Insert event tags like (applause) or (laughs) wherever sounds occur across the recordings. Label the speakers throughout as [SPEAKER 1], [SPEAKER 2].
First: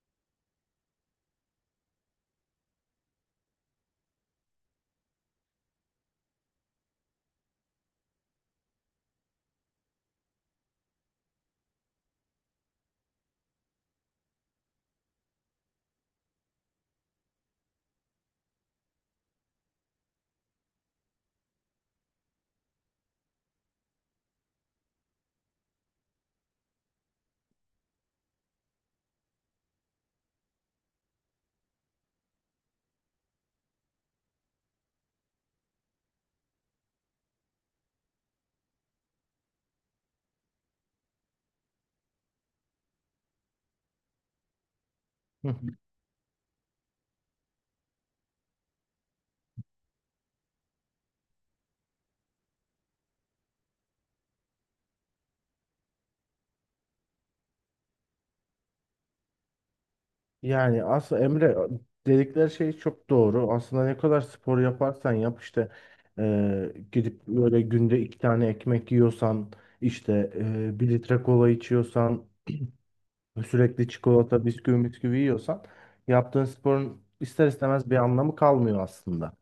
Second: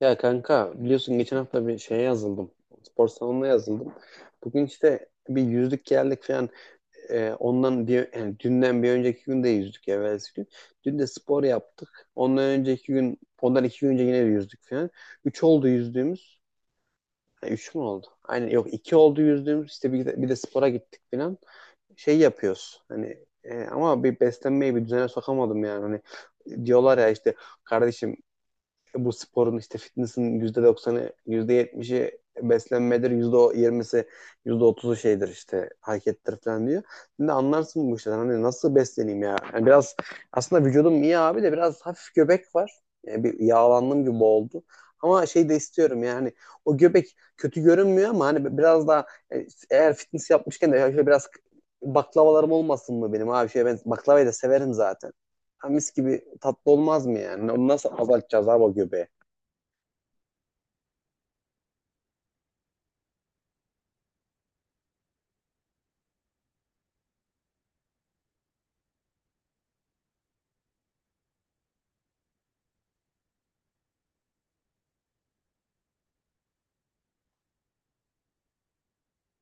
[SPEAKER 1] Ya kanka biliyorsun geçen hafta bir şeye yazıldım. Spor salonuna yazıldım. Bugün işte bir yüzdük geldik falan. Ondan bir yani dünden bir önceki gün de yüzdük evvelsi gün. Dün de spor yaptık. Ondan önceki gün ondan iki gün önce yine de yüzdük falan. Üç oldu yüzdüğümüz. Ha, üç mü oldu? Aynen yok iki oldu yüzdüğümüz. İşte bir de spora gittik falan. Şey yapıyoruz. Hani ama bir beslenmeyi bir düzene sokamadım yani. Hani diyorlar ya işte kardeşim bu sporun işte fitness'in yüzde doksanı yüzde yetmişi beslenmedir, yüzde yirmisi yüzde otuzu şeydir işte harekettir falan diyor. Şimdi anlarsın bu işten hani nasıl besleneyim ya. Yani biraz aslında vücudum iyi abi de biraz hafif göbek var. Yani bir yağlandım gibi oldu. Ama şey
[SPEAKER 2] Hı
[SPEAKER 1] de
[SPEAKER 2] hı.
[SPEAKER 1] istiyorum yani o göbek kötü görünmüyor ama hani biraz daha eğer fitness yapmışken de şöyle biraz baklavalarım olmasın mı benim abi şey ben baklavayı da severim zaten. Ha, mis gibi tatlı olmaz mı yani? Onu nasıl azaltacağız abi o göbeği?
[SPEAKER 2] Yani aslında Emre dedikleri şey çok doğru. Aslında ne kadar spor yaparsan yap işte gidip böyle günde iki tane ekmek yiyorsan işte bir litre kola içiyorsan sürekli çikolata bisküvi yiyorsan yaptığın sporun ister istemez bir anlamı kalmıyor aslında.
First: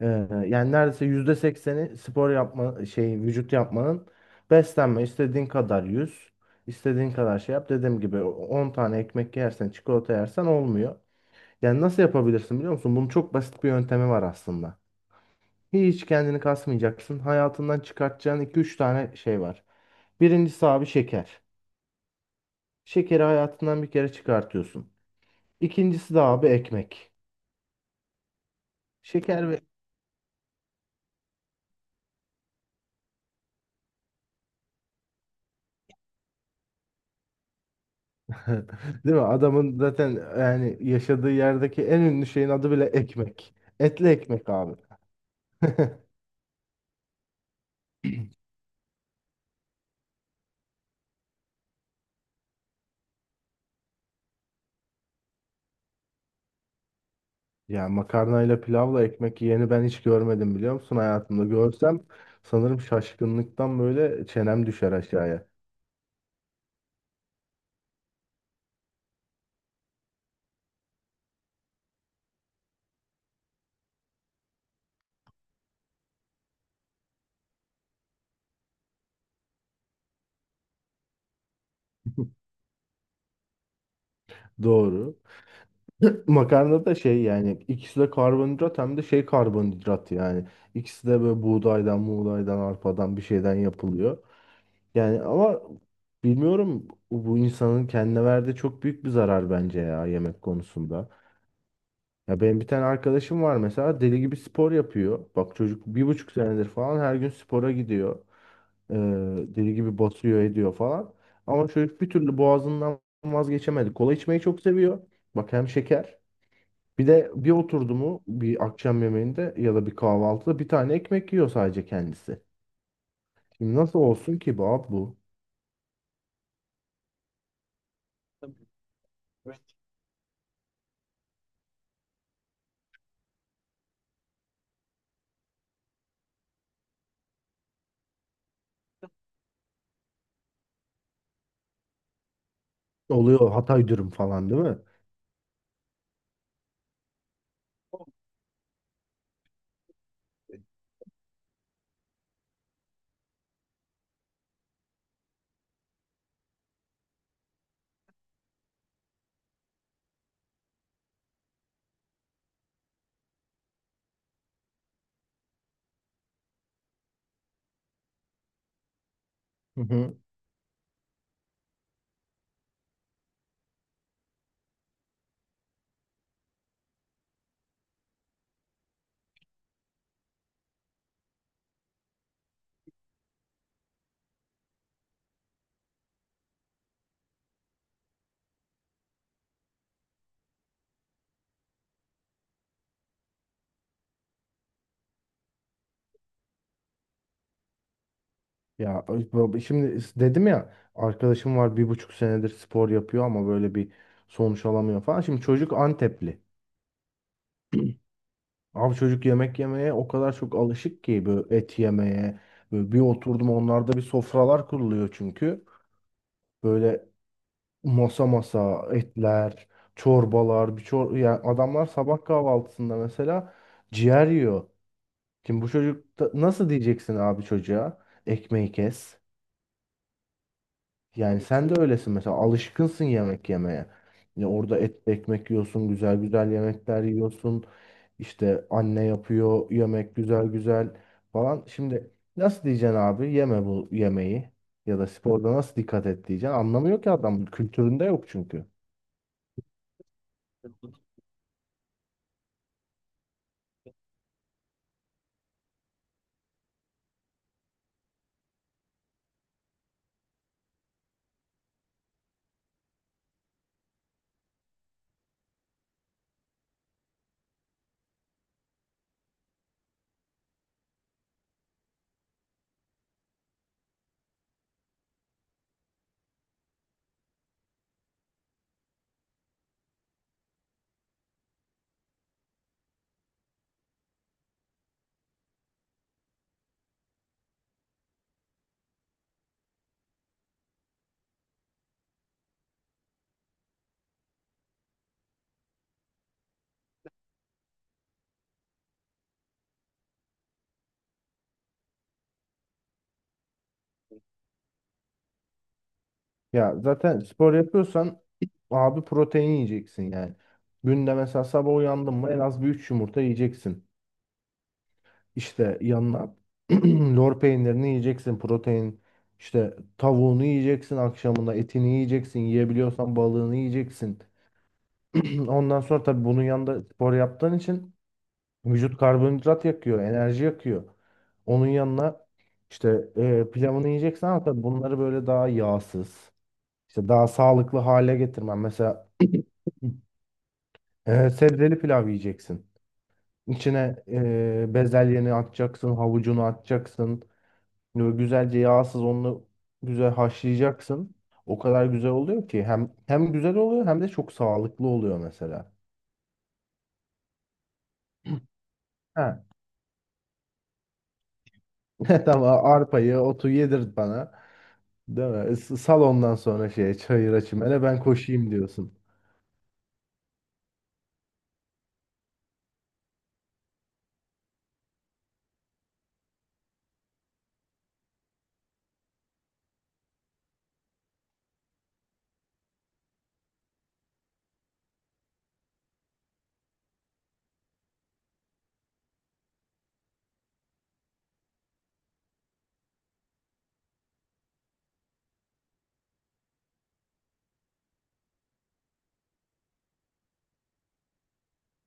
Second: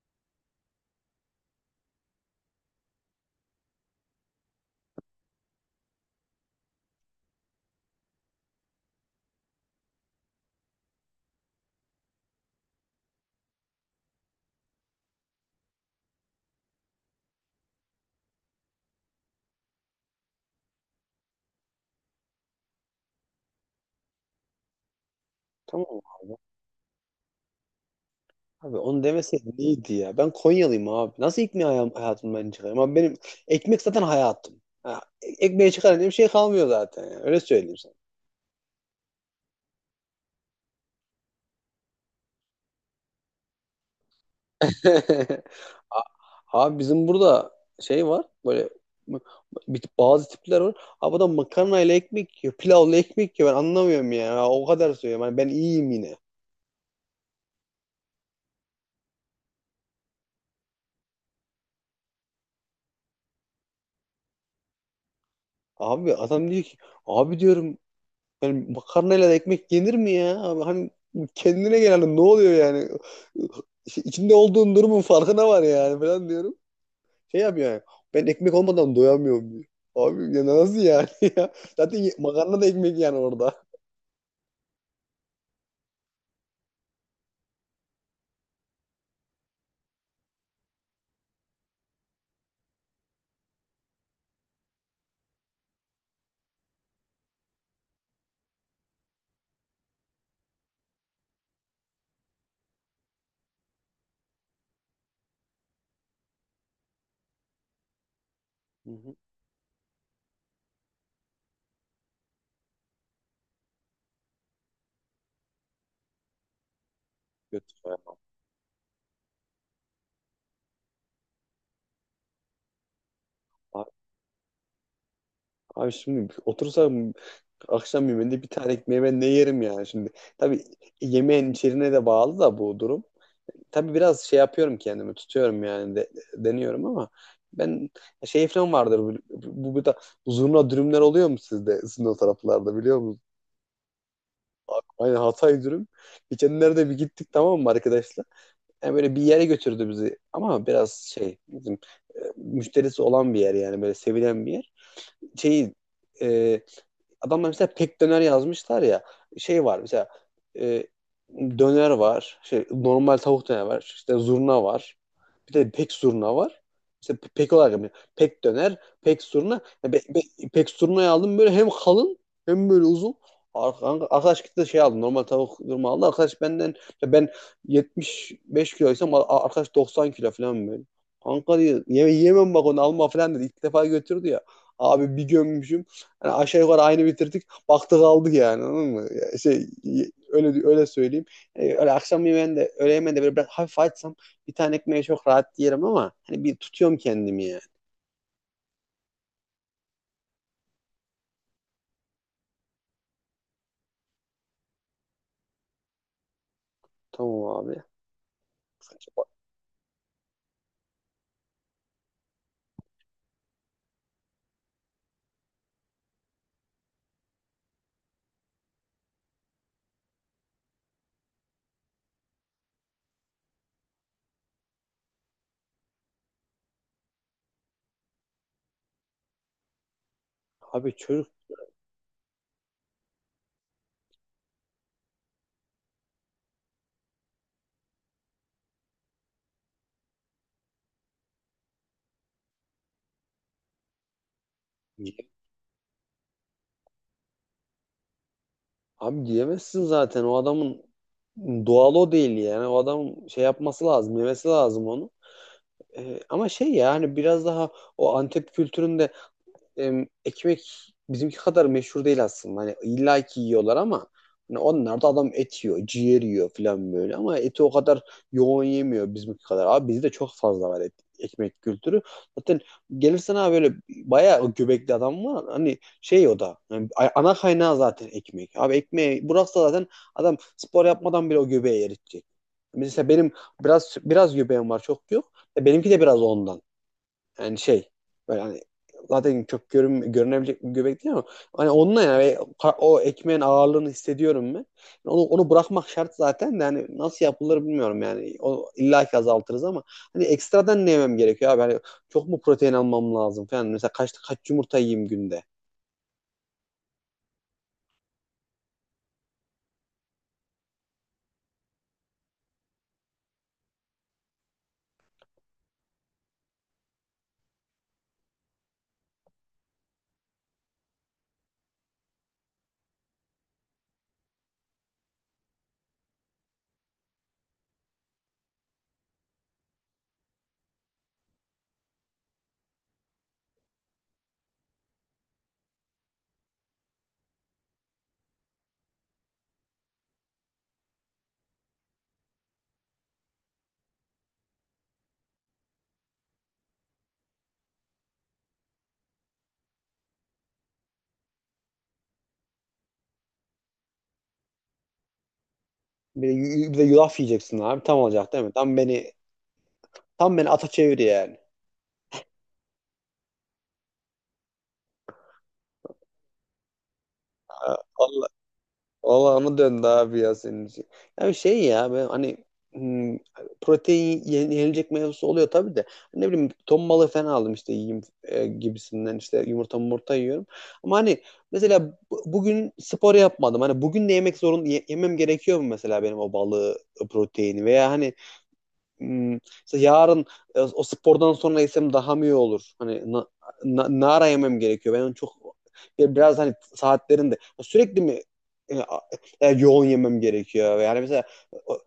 [SPEAKER 2] E, yani neredeyse %80'i spor yapma şey vücut yapmanın beslenme istediğin kadar yüz istediğin kadar şey yap. Dediğim gibi 10 tane ekmek yersen çikolata yersen olmuyor. Yani nasıl yapabilirsin biliyor musun? Bunun çok basit bir yöntemi var aslında. Hiç kendini kasmayacaksın. Hayatından çıkartacağın iki üç tane şey var. Birincisi abi şeker. Şekeri hayatından bir kere çıkartıyorsun.
[SPEAKER 1] Tamam
[SPEAKER 2] İkincisi de
[SPEAKER 1] abi.
[SPEAKER 2] abi ekmek.
[SPEAKER 1] Abi onu
[SPEAKER 2] Şeker
[SPEAKER 1] demeseydin
[SPEAKER 2] ve...
[SPEAKER 1] iyiydi ya. Ben Konyalıyım abi. Nasıl ekmeği hayatım, hayatımdan ben çıkarayım? Abi benim ekmek zaten hayatım. Ha, ekmeği çıkarın diye bir şey kalmıyor zaten. Yani. Öyle söyleyeyim sana.
[SPEAKER 2] (laughs) Değil mi? Adamın zaten yani yaşadığı yerdeki en ünlü şeyin adı bile ekmek. Etli ekmek abi.
[SPEAKER 1] (laughs)
[SPEAKER 2] (laughs)
[SPEAKER 1] A- Abi bizim burada şey var. Böyle m- bazı tipler var. Abi adam makarnayla ekmek yiyor. Pilavla ekmek yiyor. Ben anlamıyorum ya. O kadar söylüyorum. Hani ben iyiyim yine.
[SPEAKER 2] Ya makarnayla pilavla ekmek yiyeni ben hiç görmedim biliyor musun hayatımda. Görsem sanırım şaşkınlıktan böyle çenem düşer aşağıya.
[SPEAKER 1] Abi adam diyor ki abi diyorum. Yani makarnayla da ekmek yenir mi ya? Abi hani kendine gel hani ne oluyor yani? İşte İçinde olduğun durumun farkına var yani falan diyorum. Şey yapıyor yani. Ben ekmek olmadan doyamıyorum diyor. Abi ya nasıl yani (laughs) ya? Zaten
[SPEAKER 2] (laughs)
[SPEAKER 1] makarna da ekmek yani orada.
[SPEAKER 2] Doğru. (laughs) Makarna da şey yani ikisi de karbonhidrat hem de şey karbonhidrat yani. İkisi de böyle buğdaydan, arpadan bir şeyden yapılıyor. Yani ama bilmiyorum bu insanın kendine verdiği çok büyük bir zarar bence ya yemek konusunda. Ya benim bir tane arkadaşım var mesela deli gibi spor yapıyor. Bak çocuk bir buçuk senedir falan her gün spora gidiyor.
[SPEAKER 1] Hı
[SPEAKER 2] Ee,
[SPEAKER 1] hı.
[SPEAKER 2] deli gibi basıyor ediyor falan. Ama çocuk bir türlü boğazından vazgeçemedi. Kola içmeyi çok seviyor. Bak hem şeker. Bir de bir
[SPEAKER 1] Kötü
[SPEAKER 2] oturdu
[SPEAKER 1] ya.
[SPEAKER 2] mu bir akşam yemeğinde ya da bir kahvaltıda bir tane ekmek yiyor sadece kendisi. Şimdi
[SPEAKER 1] A-
[SPEAKER 2] nasıl olsun ki bu abi bu?
[SPEAKER 1] Abi şimdi otursam akşam yemeğinde bir tane ekmeği ben ne yerim yani şimdi. Tabii yemeğin içeriğine de bağlı da bu durum. Tabii biraz şey yapıyorum kendimi tutuyorum yani deniyorum ama ben şey falan vardır bu da zurna dürümler oluyor mu sizde sizin o taraflarda biliyor musunuz?
[SPEAKER 2] Oluyor Hatay dürüm falan değil mi?
[SPEAKER 1] Aynen Hatay dürüm. Geçenlerde bir gittik tamam mı arkadaşlar? Yani böyle bir yere götürdü bizi ama biraz şey bizim müşterisi olan bir yer yani böyle sevilen bir yer. Şeyi e, adamlar mesela pek döner yazmışlar ya. Şey var mesela e, döner var. Şey, normal tavuk döner var. İşte zurna var. Bir de pek zurna var. İşte pek olarak yapıyor. Pek döner, pek zurna.
[SPEAKER 2] Hı
[SPEAKER 1] Ya
[SPEAKER 2] hı.
[SPEAKER 1] pek zurnayı aldım böyle hem kalın hem böyle uzun. Ar- Arkadaş gitti de şey aldı. Normal tavuk zurna aldı. Arkadaş benden ben 75 kiloysam arkadaş 90 kilo falan böyle. Kanka diyor, yeme, yemem bak onu alma falan dedi. İlk defa götürdü ya. Abi bir gömmüşüm. Yani aşağı yukarı aynı bitirdik. Baktık aldık yani anladın mı? Ya şey, öyle öyle söyleyeyim. Öyle akşam yemeğinde, öğle yemeğinde böyle biraz hafif açsam bir tane ekmeği çok rahat yerim ama hani bir tutuyorum kendimi yani.
[SPEAKER 2] Ya abi şimdi dedim ya arkadaşım var bir buçuk senedir spor yapıyor ama böyle bir sonuç alamıyor falan. Şimdi çocuk Antepli.
[SPEAKER 1] Tamam abi.
[SPEAKER 2] (clears throat) Abi çocuk yemek yemeye o kadar çok alışık ki böyle et yemeye. Böyle bir oturdum onlarda bir sofralar kuruluyor çünkü. Böyle masa masa etler, çorbalar, bir çor yani adamlar sabah kahvaltısında mesela ciğer yiyor. Şimdi bu çocuk da- nasıl diyeceksin abi çocuğa? Ekmeği kes.
[SPEAKER 1] Abi çocuk
[SPEAKER 2] Yani sen de öylesin mesela alışkınsın yemek yemeye. Ya orada et ekmek yiyorsun, güzel güzel yemekler yiyorsun. İşte anne yapıyor yemek güzel güzel falan. Şimdi nasıl diyeceksin abi yeme bu yemeği ya da sporda nasıl dikkat et diyeceksin. Anlamıyor ki adam kültüründe yok çünkü.
[SPEAKER 1] abi diyemezsin zaten. O adamın doğal o değil yani. O adamın şey yapması lazım, yemesi lazım onu. Ama şey yani biraz daha o Antep kültüründe ekmek bizimki kadar meşhur değil aslında. Hani illa ki yiyorlar ama hani onlar da adam et yiyor, ciğer yiyor falan böyle ama eti o kadar yoğun yemiyor bizimki kadar. Abi bizde çok fazla var et, ekmek kültürü. Zaten gelirsen abi böyle bayağı göbekli adam var. Hani şey o da yani ana kaynağı zaten ekmek. Abi ekmeği bıraksa zaten adam spor yapmadan bile o göbeği eritecek. Mesela benim biraz biraz göbeğim var çok yok. Benimki de biraz ondan. Yani şey böyle hani zaten çok görünebilecek bir göbek değil ama hani onunla yani o ekmeğin ağırlığını hissediyorum ben. Yani onu bırakmak şart zaten de hani nasıl yapılır bilmiyorum yani. O, illa ki azaltırız ama hani ekstradan ne yemem gerekiyor abi? Hani çok mu protein almam lazım falan. Mesela kaç yumurta yiyeyim günde?
[SPEAKER 2] Ya zaten spor yapıyorsan abi protein yiyeceksin yani. Günde mesela sabah uyandın mı en az bir 3 yumurta yiyeceksin. İşte yanına (clears throat) lor peynirini yiyeceksin, protein işte tavuğunu yiyeceksin akşamında, etini yiyeceksin, yiyebiliyorsan balığını yiyeceksin. (clears throat) Ondan sonra tabii bunun yanında spor yaptığın için vücut karbonhidrat yakıyor, enerji yakıyor. Onun yanına işte pilavını yiyeceksin ama tabii bunları böyle daha yağsız, işte daha sağlıklı hale getirmen. Mesela sebzeli pilav yiyeceksin. İçine bezelyeni atacaksın, havucunu atacaksın. Böyle güzelce yağsız onu güzel haşlayacaksın. O kadar güzel oluyor ki hem güzel oluyor hem de çok sağlıklı oluyor mesela.
[SPEAKER 1] Bir de, bir de yulaf yiyeceksin abi. Tam olacak değil mi?
[SPEAKER 2] Ha.
[SPEAKER 1] Tam beni ata çevir yani.
[SPEAKER 2] (laughs) Tamam arpayı, otu yedirt bana. Değil mi? S- Sal ondan sonra şeye çayıra çimene ben koşayım diyorsun.
[SPEAKER 1] Olağanı döndü abi ya senin için. Yani şey ya ben hani hmm, protein yenilecek mevzusu oluyor tabii de. Ne bileyim ton balığı falan aldım işte yiyeyim gibisinden işte yumurta yiyorum. Ama hani mesela bugün spor yapmadım. Hani bugün de yemek zorun yemem gerekiyor mu mesela benim o balığı proteini veya hani işte yarın o spordan sonra yesem daha mı iyi olur? Hani nara yemem gerekiyor. Ben onu çok ya biraz hani saatlerinde sürekli mi e, a- yoğun yemem gerekiyor? Yani mesela o-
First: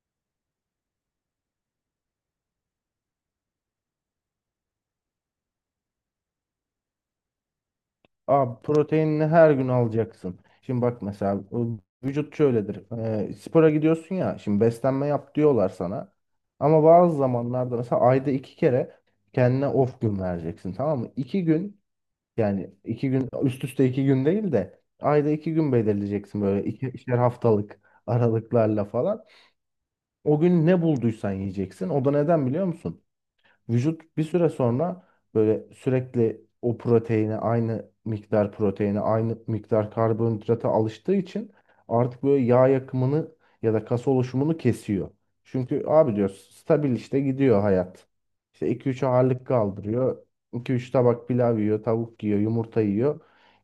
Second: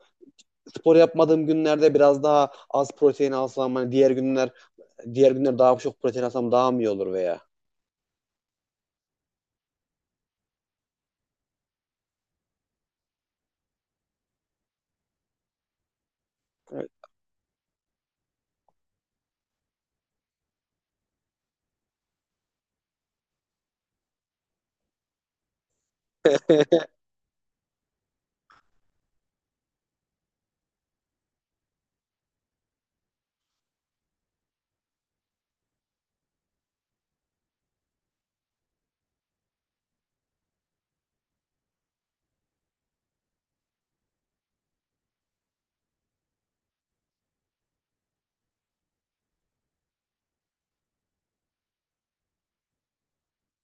[SPEAKER 1] spor yapmadığım günlerde biraz daha az protein alsam hani diğer günler daha çok protein alsam daha mı iyi olur veya?
[SPEAKER 2] Abi proteinini her gün alacaksın. Şimdi bak mesela o vücut şöyledir. Spora gidiyorsun ya şimdi beslenme yap diyorlar sana. Ama bazı zamanlarda mesela ayda iki kere kendine off gün vereceksin tamam mı? İki gün yani iki gün üst üste iki gün değil de ayda iki gün belirleyeceksin böyle ikişer haftalık aralıklarla falan. O gün ne bulduysan yiyeceksin. O da neden biliyor musun? Vücut bir süre sonra böyle sürekli o proteine aynı miktar proteine aynı miktar karbonhidrata alıştığı için artık böyle yağ yakımını ya da kas oluşumunu kesiyor. Çünkü abi diyor stabil işte gidiyor hayat. İşte iki üç ağırlık kaldırıyor. İki üç tabak pilav yiyor, tavuk yiyor, yumurta yiyor.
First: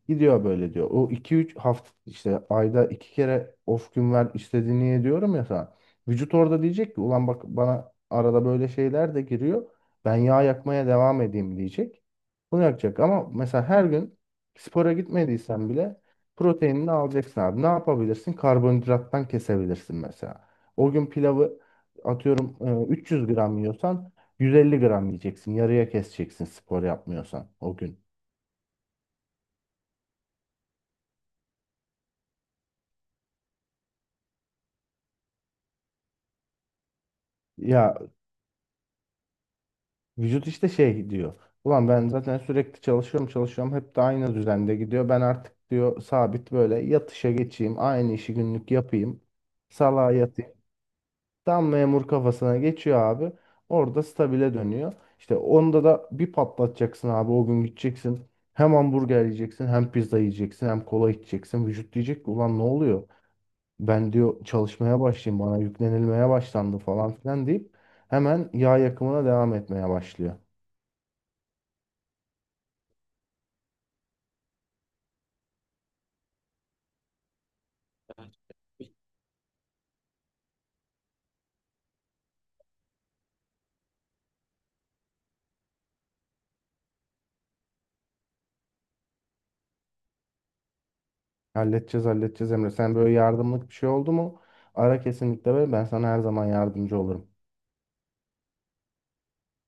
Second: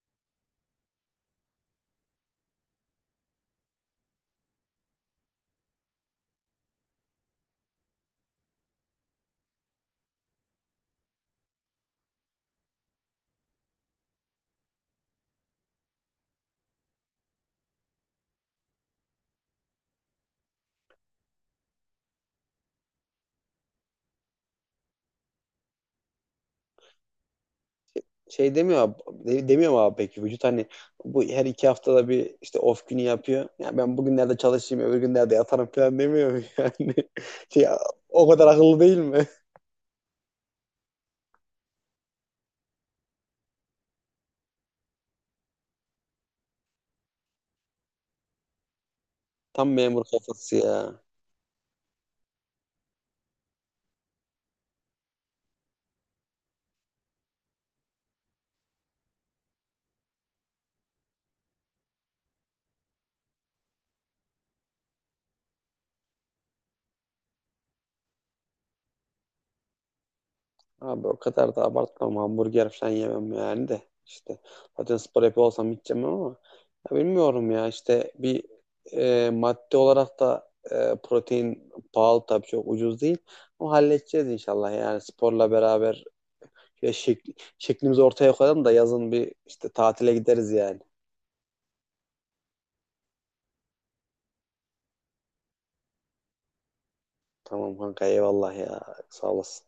[SPEAKER 2] Gidiyor böyle diyor. O iki üç hafta işte ayda iki kere off gün ver istediğini ye diyorum ya sana. Vücut orada diyecek ki ulan bak bana arada böyle şeyler de giriyor. Ben yağ yakmaya devam edeyim diyecek. Bunu yakacak ama mesela her gün spora gitmediysen bile proteinini alacaksın abi. Ne yapabilirsin? Karbonhidrattan kesebilirsin mesela. O gün pilavı atıyorum 300 gram yiyorsan 150 gram yiyeceksin. Yarıya keseceksin spor yapmıyorsan o gün.
[SPEAKER 1] Şey demiyor abi, demiyor mu abi peki vücut hani bu her iki haftada bir işte off günü yapıyor. Ya yani ben bugünlerde çalışayım öbür günlerde yatarım falan demiyor mu yani? (laughs) Şey,
[SPEAKER 2] Ya
[SPEAKER 1] o kadar akıllı değil mi?
[SPEAKER 2] vücut işte şey diyor. Ulan ben zaten sürekli çalışıyorum çalışıyorum hep de aynı düzende gidiyor. Ben artık diyor sabit böyle yatışa geçeyim aynı işi günlük yapayım.
[SPEAKER 1] Tam memur
[SPEAKER 2] Salağa
[SPEAKER 1] kafası
[SPEAKER 2] yatayım.
[SPEAKER 1] ya.
[SPEAKER 2] Tam memur kafasına geçiyor abi. Orada stabile dönüyor. İşte onda da bir patlatacaksın abi. O gün gideceksin. Hem hamburger yiyeceksin, hem pizza yiyeceksin, hem kola içeceksin. Vücut diyecek ki ulan ne oluyor? Ben diyor çalışmaya başlayayım. Bana yüklenilmeye başlandı falan filan deyip hemen yağ yakımına devam etmeye başlıyor.
[SPEAKER 1] Abi o kadar da abartmam hamburger falan yemem yani de İşte zaten spor yapıyor olsam hiç yemem ama ya bilmiyorum ya işte bir madde olarak da protein pahalı tabii çok ucuz değil. O halledeceğiz inşallah yani sporla beraber ya şeklimizi ortaya koyalım da yazın bir işte tatile gideriz yani.
[SPEAKER 2] Halledeceğiz, halledeceğiz Emre. Sen böyle yardımlık bir şey oldu mu? Ara kesinlikle ve ben sana her zaman yardımcı olurum.
[SPEAKER 1] Tamam kanka eyvallah ya. Sağ olasın.